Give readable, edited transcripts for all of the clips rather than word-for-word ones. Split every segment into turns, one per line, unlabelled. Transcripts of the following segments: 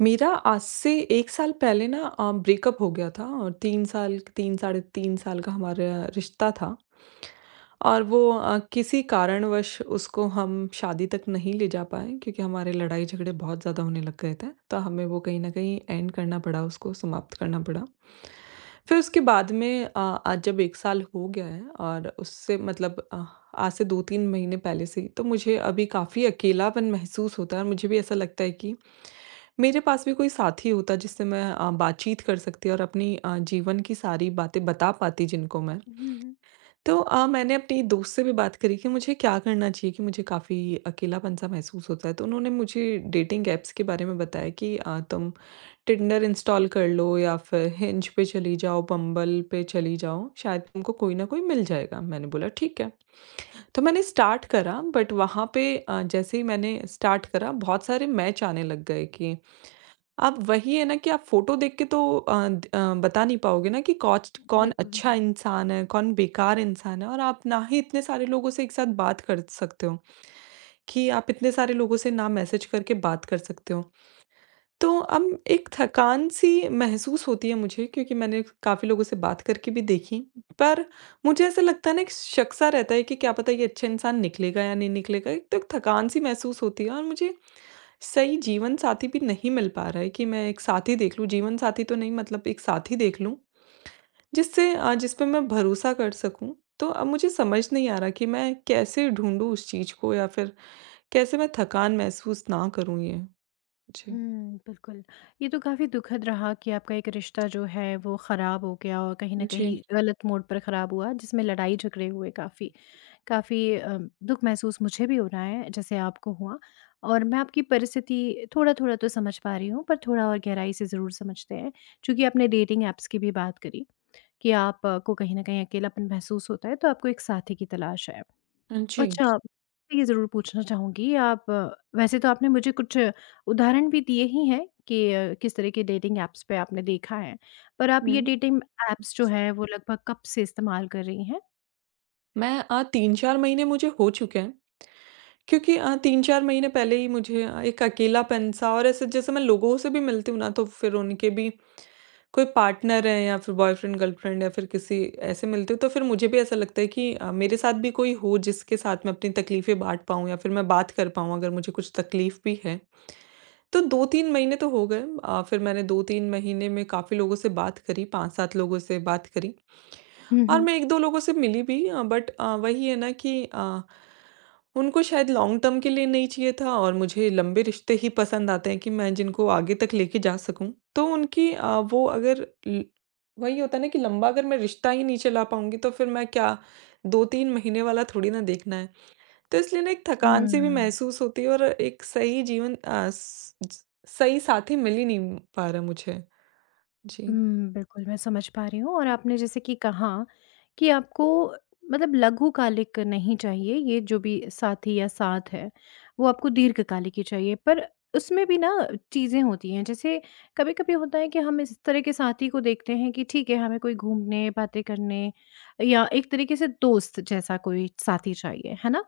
मेरा आज से 1 साल पहले ना ब्रेकअप हो गया था और 3 साल, 3, साढ़े 3 साल का हमारा रिश्ता था। और वो किसी कारणवश उसको हम शादी तक नहीं ले जा पाए क्योंकि हमारे लड़ाई-झगड़े बहुत ज़्यादा होने लग गए थे। तो हमें वो कहीं न कहीं एंड करना पड़ा, उसको समाप्त करना पड़ा। फिर उसके बाद में आज जब 1 साल हो गया है और उससे मतलब आज से 2-3 महीने पहले से ही तो मुझे अभी काफ़ी अकेलापन महसूस होता है, और मुझे भी ऐसा लगता है कि मेरे पास भी कोई साथी होता जिससे मैं बातचीत कर सकती और अपनी जीवन की सारी बातें बता पाती जिनको मैं।
हुँ, हुँ।
तो मैंने अपनी दोस्त से भी बात करी कि मुझे क्या करना चाहिए, कि मुझे काफ़ी अकेलापन सा महसूस होता है। तो उन्होंने मुझे डेटिंग ऐप्स के बारे में बताया कि तुम टिंडर इंस्टॉल कर लो या फिर हिंज पे चली जाओ, बम्बल पे चली जाओ, शायद तुमको कोई ना कोई मिल जाएगा। मैंने बोला ठीक है। तो मैंने स्टार्ट करा, बट वहाँ पे जैसे ही मैंने स्टार्ट करा बहुत सारे मैच आने लग गए, कि अब वही है ना कि आप फ़ोटो देख के तो बता नहीं पाओगे ना कि कॉस्ट कौन
बिल्कुल।
अच्छा इंसान है, कौन बेकार इंसान है। और आप ना ही इतने सारे लोगों से एक साथ बात कर सकते हो, कि आप इतने सारे लोगों से ना मैसेज करके बात कर सकते हो। तो अब एक थकान-सी महसूस होती है मुझे, क्योंकि मैंने काफ़ी लोगों से बात करके भी देखी। पर मुझे ऐसा लगता है ना, एक शक-सा रहता है कि क्या पता ये अच्छा इंसान निकलेगा या नहीं निकलेगा। एक तो एक थकान-सी महसूस होती है, और मुझे सही जीवन साथी भी नहीं मिल पा रहा है, कि मैं एक साथी देख लूँ, जीवन साथी तो नहीं मतलब एक साथी देख लूँ, जिससे जिस पे मैं भरोसा कर सकूँ। तो अब मुझे समझ नहीं आ रहा कि मैं कैसे ढूँढूँ उस चीज़ को, या फिर कैसे मैं थकान महसूस ना करूँ ये? जी।
हुँ, बिल्कुल। ये तो काफ़ी दुखद रहा कि आपका एक रिश्ता जो है वो ख़राब हो गया और कहीं न कहीं
जी।
गलत मोड़ पर ख़राब हुआ जिसमें लड़ाई झगड़े हुए काफ़ी। काफ़ी दुःख महसूस मुझे भी हो रहा है जैसे आपको हुआ और मैं आपकी परिस्थिति थोड़ा-थोड़ा तो समझ पा रही हूँ पर थोड़ा और गहराई से ज़रूर समझते हैं। चूँकि आपने डेटिंग ऐप्स की भी बात करी कि आपको कहीं न कहीं अकेलापन महसूस होता है तो आपको एक साथी की तलाश है।
हाँ जी।
अच्छा, मैं ये ज़रूर पूछना चाहूँगी आप वैसे तो आपने मुझे कुछ उदाहरण भी दिए ही हैं कि किस तरह के डेटिंग ऐप्स पे आपने देखा है। पर आप
हुँ।
ये डेटिंग ऐप्स जो हैं वो लगभग कब से इस्तेमाल कर रही हैं?
मैं 3-4 महीने मुझे हो चुके हैं। क्योंकि 3-4 महीने पहले ही मुझे एक अकेलापन सा, और ऐसे जैसे मैं लोगों से भी मिलती हूँ ना, तो फिर उनके भी कोई पार्टनर है या फिर बॉयफ्रेंड, गर्लफ्रेंड, या फिर किसी ऐसे मिलती हूँ, तो फिर मुझे भी ऐसा लगता है कि मेरे साथ भी कोई हो जिसके साथ मैं अपनी तकलीफ़ें बाँट पाऊँ, या फिर मैं बात कर पाऊँ अगर मुझे कुछ तकलीफ़ भी है। तो 2-3 महीने तो हो गए। फिर मैंने 2-3 महीने में काफ़ी लोगों से बात करी, 5-7 लोगों से बात करी,
हुँ,
और
हुँ।
मैं 1-2 लोगों से मिली भी। बट वही है ना कि उनको शायद लॉन्ग टर्म के लिए नहीं चाहिए था, और मुझे लंबे रिश्ते ही पसंद आते हैं, कि मैं जिनको आगे तक लेके जा सकूँ। तो उनकी अ, वो अगर ल वही होता है ना कि लंबा अगर मैं रिश्ता ही नहीं चला पाऊँगी, तो फिर मैं क्या 2-3 महीने वाला थोड़ी ना देखना है। तो इसलिए ना एक थकान सी भी
हुँ।
महसूस होती है, और एक सही जीवन अ, स ज सही साथी मिल ही नहीं पा रहा मुझे। जी।
हुँ, बिल्कुल, मैं समझ पा रही हूँ और आपने जैसे कि कहा कि आपको मतलब लघुकालिक नहीं चाहिए, ये जो भी साथी या साथ है, वो आपको दीर्घकालिक ही चाहिए। पर उसमें भी ना चीज़ें होती हैं, जैसे कभी-कभी होता है कि हम इस तरह के साथी को देखते हैं कि ठीक है, हमें कोई घूमने, बातें करने या एक तरीके से दोस्त जैसा कोई साथी चाहिए, है ना?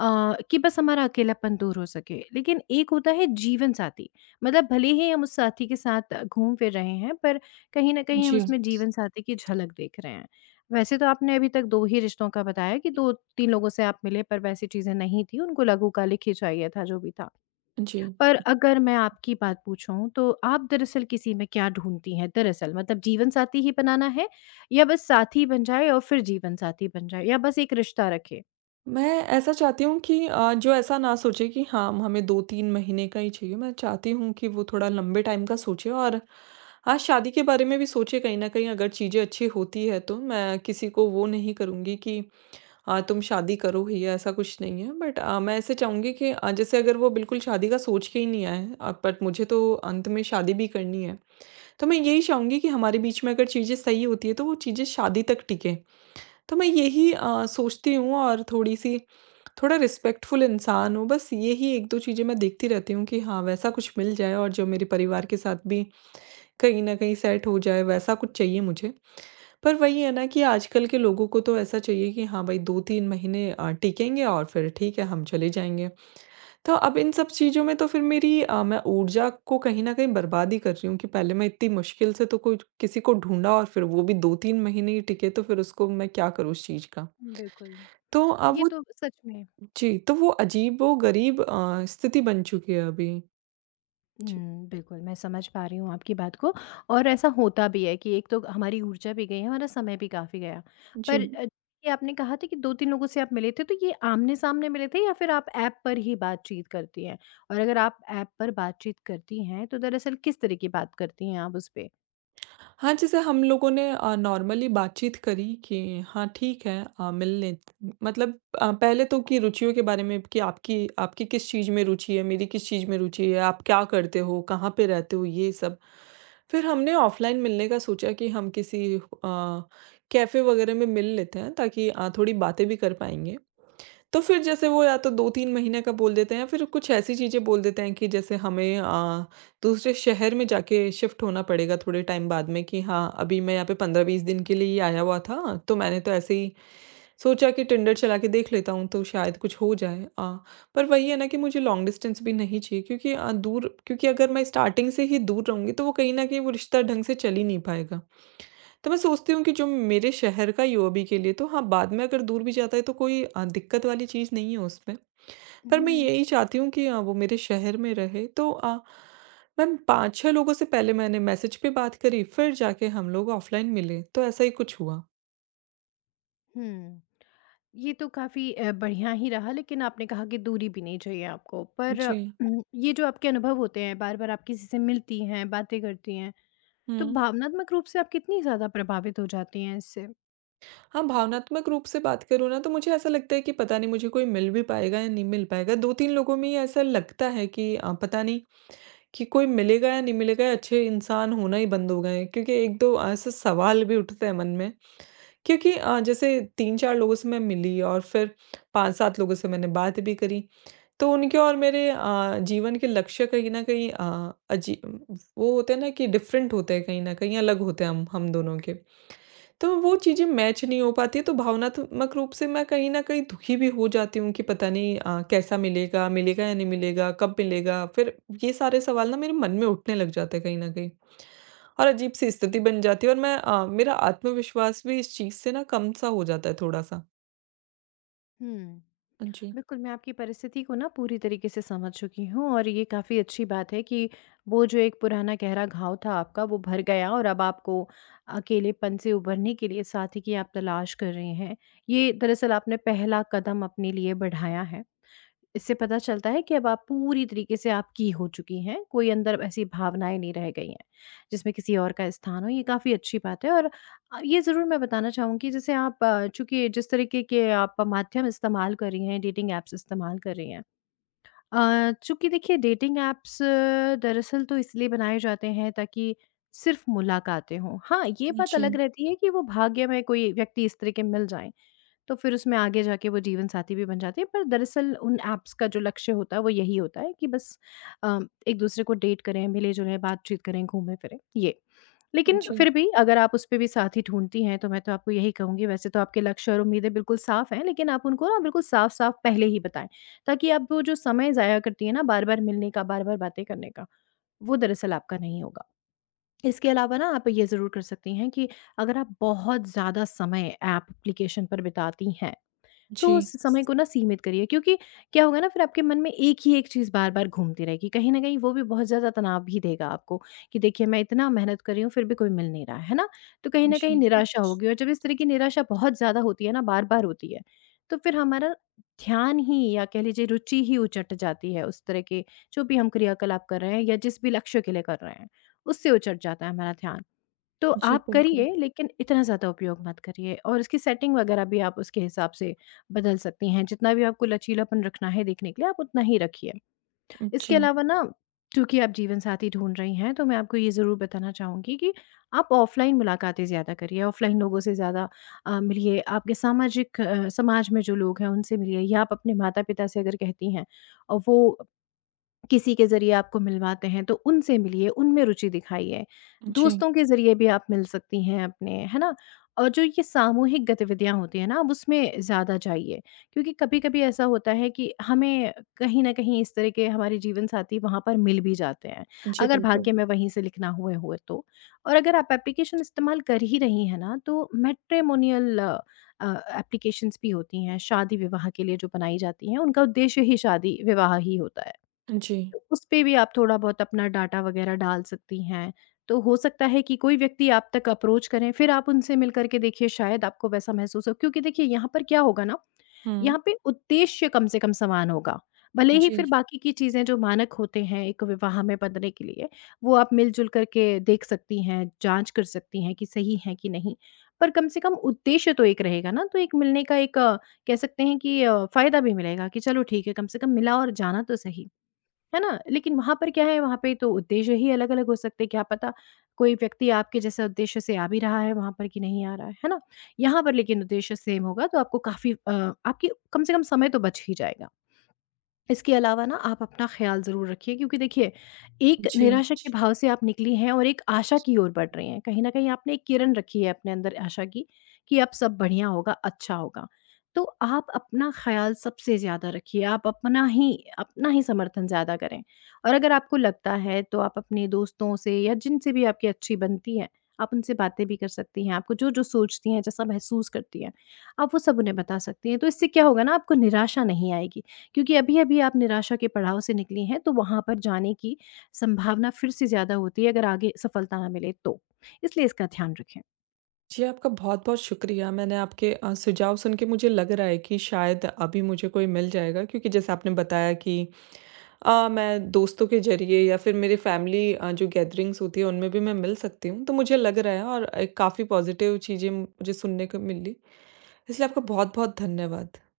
कि बस हमारा अकेलापन दूर हो सके। लेकिन एक होता है जीवन साथी, मतलब भले ही हम उस साथी के साथ घूम फिर रहे हैं, पर कहीं न कहीं हम
जी,
उसमें जीवनसाथी की झलक देख रहे हैं। वैसे तो आपने अभी तक 2 ही रिश्तों का बताया कि 2-3 लोगों से आप मिले पर वैसी चीज़ें नहीं थी, उनको लघुकालिक ही चाहिए था जो भी था।
जी।
पर अगर मैं आपकी बात पूछूँ तो आप दरअसल किसी में क्या ढूँढती हैं? दरअसल मतलब जीवनसाथी ही बनाना है या बस साथी बन जाए और फिर जीवनसाथी बन जाए या बस एक रिश्ता रखें?
मैं ऐसा चाहती हूँ कि जो ऐसा ना सोचे कि हाँ, हमें 2-3 महीने का ही चाहिए। मैं चाहती हूँ कि वो थोड़ा लंबे टाइम का सोचे, और हाँ, शादी के बारे में भी सोचे कहीं न कहीं, अगर चीज़ें अच्छी होती है तो। मैं किसी को वो नहीं करूँगी कि तुम शादी करो ही, ऐसा कुछ नहीं है। बट मैं ऐसे चाहूँगी कि जैसे अगर वो बिल्कुल शादी का सोच के ही नहीं आए हैं, बट मुझे तो अंत में शादी भी करनी है। तो मैं यही चाहूँगी कि हमारे बीच में अगर चीज़ें सही होती है, तो वो चीज़ें शादी तक टिकें। तो मैं यही सोचती हूँ। और थोड़ी-सी थोड़ा रिस्पेक्टफुल इंसान हो, बस यही 1-2 चीज़ें मैं देखती रहती हूँ कि हाँ, वैसा कुछ मिल जाए, और जो मेरे परिवार के साथ भी कहीं न कहीं सेट हो जाए, वैसा कुछ चाहिए मुझे। पर वही है ना कि आजकल के लोगों को तो ऐसा चाहिए कि हाँ भाई, 2-3 महीने टिकेंगे और फिर ठीक है, हम चले जाएँगे। तो अब इन सब चीज़ों में तो फिर मैं ऊर्जा को कहीं न कहीं बर्बाद ही कर रही हूँ, कि पहले मैं इतनी मुश्किल से तो कुछ किसी को ढूँढा, और फिर वो भी 2-3 महीने ही टिके, तो फिर उसको मैं क्या करूँ उस चीज़ का।
बिल्कुल।
तो अब
ये
वो,
तो सच में
जी, तो वो अजीबो-गरीब स्थिति बन चुकी है अभी। जी,
हुँ, बिल्कुल, मैं समझ पा रही हूँ आपकी बात को और ऐसा होता भी है कि एक तो हमारी ऊर्जा भी गई है, हमारा समय भी काफ़ी गया।
जी।
पर ये आपने कहा था कि 2-3 लोगों से आप मिले थे, तो ये आमने-सामने मिले थे या फिर आप ऐप पर ही बातचीत करती हैं? और अगर आप ऐप पर बातचीत करती हैं, तो दरअसल किस तरह की बात करती हैं आप उस पे?
हाँ, जैसे हम लोगों ने नॉर्मली बातचीत करी कि हाँ, ठीक है, मिल लेते मतलब पहले तो कि रुचियों के बारे में, कि आपकी आपकी किस चीज़ में रुचि है, मेरी किस चीज़ में रुचि है, आप क्या करते हो, कहाँ पे रहते हो, ये सब। फिर हमने ऑफ़लाइन मिलने का सोचा कि हम किसी कैफ़े वगैरह में मिल लेते हैं, ताकि थोड़ी बातें भी कर पाएँगे। तो फिर जैसे वो या तो 2-3 महीने का बोल देते हैं, या फिर कुछ ऐसी चीज़ें बोल देते हैं कि जैसे हमें दूसरे शहर में जाके शिफ्ट होना पड़ेगा थोड़े टाइम बाद में, कि हाँ, अभी मैं यहाँ पे 15-20 दिन के लिए ही आया हुआ था, तो मैंने तो ऐसे ही सोचा कि टिंडर चला के देख लेता हूँ, तो शायद कुछ हो जाए। पर वही है ना कि मुझे लॉन्ग डिस्टेंस भी नहीं चाहिए, क्योंकि अ, दूर क्योंकि अगर मैं स्टार्टिंग से ही दूर रहूँगी, तो वो कहीं न कहीं वो रिश्ता ढंग से चल ही नहीं पाएगा। तो मैं सोचती हूँ कि जो मेरे शहर का युवा भी के लिए, तो हाँ, बाद में अगर दूर भी जाता है तो कोई दिक्कत वाली चीज़ नहीं है उसमें। पर मैं
हुँ,
यही चाहती हूँ कि वो मेरे शहर में रहे। तो मैम, 5-6 लोगों से पहले मैंने मैसेज पे बात करी, फिर जाके हम लोग ऑफ़लाइन मिले, तो ऐसा ही कुछ हुआ।
हुँ। ये तो काफ़ी बढ़िया ही रहा लेकिन आपने कहा कि दूरी भी नहीं चाहिए आपको। पर
जी।
ये जो आपके अनुभव होते हैं, बार-बार आप किसी से मिलती हैं, बातें करती हैं, तो
हुँ।
भावनात्मक रूप से आप कितनी ज़्यादा प्रभावित हो जाती हैं इससे?
हाँ, भावनात्मक रूप से बात करूँ ना, तो मुझे ऐसा लगता है कि पता नहीं मुझे कोई मिल भी पाएगा या नहीं मिल पाएगा। 2-3 लोगों में ही ऐसा लगता है कि पता नहीं कि कोई मिलेगा या नहीं मिलेगा, या अच्छे इंसान होना ही बंद हो गए हैं। क्योंकि एक दो ऐसे सवाल भी उठते हैं मन में, क्योंकि जैसे 3-4 लोगों से मैं मिली, और फिर 5-7 लोगों से मैंने बात भी करी, तो उनके और मेरे जीवन के लक्ष्य कहीं ना कहीं, अ, अजी वो होते हैं ना कि डिफरेंट होते हैं, कहीं ना कहीं अलग होते हैं हम दोनों के। तो वो चीज़ें मैच नहीं हो पाती, तो भावनात्मक रूप से मैं कहीं न कहीं दुखी भी हो जाती हूँ कि पता नहीं कैसा मिलेगा, मिलेगा या नहीं मिलेगा, कब मिलेगा? फिर ये सारे सवाल ना मेरे मन में उठने लग जाते हैं कहीं न कहीं, और अजीब-सी स्थिति
जी।
बन जाती है, और मेरा आत्मविश्वास भी इस चीज़ से ना कम सा हो जाता है थोड़ा-सा।
हुँ।
जी,
बिल्कुल, मैं आपकी परिस्थिति को ना पूरी तरीके से समझ चुकी हूँ और ये काफ़ी अच्छी बात है कि वो जो एक पुराना गहरा घाव था आपका वो भर गया और अब आपको अकेलेपन से उभरने के लिए साथी की आप तलाश कर रहे हैं। ये दरअसल आपने पहला कदम अपने लिए बढ़ाया है। इससे पता चलता है कि अब आप पूरी तरीके से आपकी हो चुकी हैं, कोई अंदर ऐसी भावनाएँ नहीं रह गई हैं, जिसमें किसी और का स्थान हो, ये काफ़ी अच्छी बात है और ये ज़रूर मैं बताना चाहूँगी जैसे आप चूँकि जिस तरीके के आप माध्यम इस्तेमाल कर रही हैं, डेटिंग ऐप्स इस्तेमाल कर रही हैं। चूँकि देखिए डेटिंग ऐप्स दरअसल तो इसलिए बनाए जाते हैं ताकि सिर्फ़ मुलाकातें हों। हाँ, ये बात अलग
जी,
रहती है कि वो भाग्य में कोई व्यक्ति इस तरह के मिल जाएँ, तो फिर उसमें आगे जाके वो जीवनसाथी भी बन जाते हैं। पर दरअसल उन ऐप्स का जो लक्ष्य होता है वो यही होता है कि बस अ, एक दूसरे को डेट करें, मिले-जुलें, बातचीत करें, घूमें-फिरें, ये। लेकिन
जी,
फिर भी अगर आप उसपे भी साथी ढूँढती हैं तो मैं तो आपको यही कहूँगी वैसे तो आपके लक्ष्य और उम्मीदें बिल्कुल साफ़ हैं, लेकिन आप उनको ना बिल्कुल साफ़-साफ़ पहले ही बताएँ, ताकि आप वो जो समय ज़ाया करती हैं ना बार-बार मिलने का, बार-बार बातें करने का, वो दरअसल आपका नहीं होगा। इसके अलावा ना आप ये ज़रूर कर सकती हैं कि अगर आप बहुत ज़्यादा समय ऐप एप्लीकेशन पर बिताती हैं तो
जी,
उस समय को ना सीमित करिए क्योंकि क्या होगा ना फिर आपके मन में एक ही एक चीज़ बार-बार घूमती रहेगी। कहीं न कहीं वो भी बहुत ज़्यादा तनाव भी देगा आपको कि देखिए मैं इतना मेहनत कर रही हूँ फिर भी कोई मिल नहीं रहा है ना? तो कहीं न कहीं
जी,
निराशा होगी और जब इस तरह की निराशा बहुत ज़्यादा होती है ना, बार-बार होती है, तो फिर हमारा ध्यान ही या कह लीजिए रुचि ही उचट जाती है उस तरह के जो भी हम क्रियाकलाप कर रहे हैं या जिस भी लक्ष्य के लिए कर रहे हैं, उससे उचट जाता है हमारा ध्यान। तो
जी,
आप
बिल्कुल।
करिए लेकिन इतना ज़्यादा उपयोग मत करिए और उसकी सेटिंग वगैरह भी आप उसके हिसाब से बदल सकती हैं। जितना भी आपको लचीलापन रखना है देखने के लिए, आप उतना ही रखिए। इसके
जी,
अलावा ना चूँकि आप जीवनसाथी ढूँढ रही हैं, तो मैं आपको ये ज़रूर बताना चाहूँगी कि आप ऑफ़लाइन मुलाकातें ज़्यादा करिए, ऑफ़लाइन लोगों से ज़्यादा मिलिए, आपके सामाजिक समाज में जो लोग हैं, उनसे मिलिए या आप अपने माता-पिता से अगर कहती हैं और वो किसी के ज़रिए आपको मिलवाते हैं तो उनसे मिलिए, उनमें रुचि दिखाइए।
जी,
दोस्तों के ज़रिए भी आप मिल सकती हैं अपने, है ना? और जो ये सामूहिक गतिविधियाँ होती हैं ना, आप उसमें ज़्यादा जाइए क्योंकि कभी-कभी ऐसा होता है कि हमें कहीं न कहीं इस तरह के हमारे जीवन साथी वहाँ पर मिल भी जाते हैं,
जी,
अगर
बिल्कुल।
भाग्य में वहीं से लिखना हुए हो तो। और अगर आप एप्लीकेशन इस्तेमाल कर ही रही हैं ना, तो मैट्रिमोनियल एप्लीकेशंस भी होती हैं, शादी-विवाह के लिए जो बनाई जाती हैं, उनका उद्देश्य ही शादी-विवाह ही होता है।
जी।
तो उसपे भी आप थोड़ा-बहुत अपना डाटा वगैरह डाल सकती हैं। तो हो सकता है कि कोई व्यक्ति आप तक अप्रोच करें, फिर आप उनसे मिल कर के देखिए शायद आपको वैसा महसूस हो क्योंकि देखिए यहाँ पर क्या होगा ना,
हुँ।
यहाँ पे उद्देश्य कम से कम समान होगा। भले ही फिर
जी,
बाकी की चीज़ें जो मानक होते हैं एक विवाह में बंधने के लिए, वो आप मिल-जुल कर के देख सकती हैं, जाँच कर सकती हैं कि सही है कि नहीं। पर कम से कम उद्देश्य तो एक रहेगा ना, तो एक मिलने का एक कह सकते हैं कि फ़ायदा भी मिलेगा कि चलो ठीक है, कम से कम मिला और जाना तो सही। है ना? लेकिन वहाँ पर क्या है, वहाँ पे तो उद्देश्य ही अलग-अलग हो सकते हैं, क्या पता कोई व्यक्ति आपके जैसे उद्देश्य से आ भी रहा है वहाँ पर कि नहीं आ रहा है ना? यहाँ पर लेकिन उद्देश्य सेम होगा तो आपको काफ़ी आपकी कम से कम समय तो बच ही जाएगा। इसके अलावा ना आप अपना ख़्याल ज़रूर रखिए क्योंकि देखिए, एक
जी।
निराशा के भाव से आप निकली हैं और एक आशा की ओर बढ़ रही हैं। कहीं न कहीं आपने एक किरण रखी है अपने अंदर आशा की, कि अब सब बढ़िया होगा, अच्छा होगा। तो आप अपना ख़्याल सबसे ज़्यादा रखिए, आप अपना ही समर्थन ज़्यादा करें। और अगर आपको लगता है तो आप अपने दोस्तों से या जिनसे भी आपकी अच्छी बनती है, आप उनसे बातें भी कर सकती हैं, आपको जो-जो सोचती हैं, जैसा महसूस करती हैं, आप वो सब उन्हें बता सकती हैं। तो इससे क्या होगा ना आपको निराशा नहीं आएगी। क्योंकि अभी-अभी आप निराशा के पड़ाव से निकली हैं, तो वहाँ पर जाने की संभावना फिर से ज़्यादा होती है अगर आगे सफलता ना मिले तो। इसलिए इसका ध्यान रखें।
जी, आपका बहुत-बहुत शुक्रिया। मैंने आपके सुझाव सुन के मुझे लग रहा है कि शायद अभी मुझे कोई मिल जाएगा, क्योंकि जैसे आपने बताया कि मैं दोस्तों के ज़रिए या फिर मेरे फैमिली जो गैदरिंग्स होती है उनमें भी मैं मिल सकती हूँ। तो मुझे लग रहा है, और एक काफ़ी पॉज़िटिव चीज़ें मुझे सुनने को मिली। इसलिए आपका बहुत-बहुत धन्यवाद।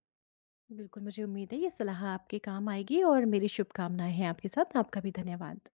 बिल्कुल, मुझे उम्मीद है ये सलाह आपके काम आएगी और मेरी शुभकामनाएँ हैं आपके साथ। आपका भी धन्यवाद।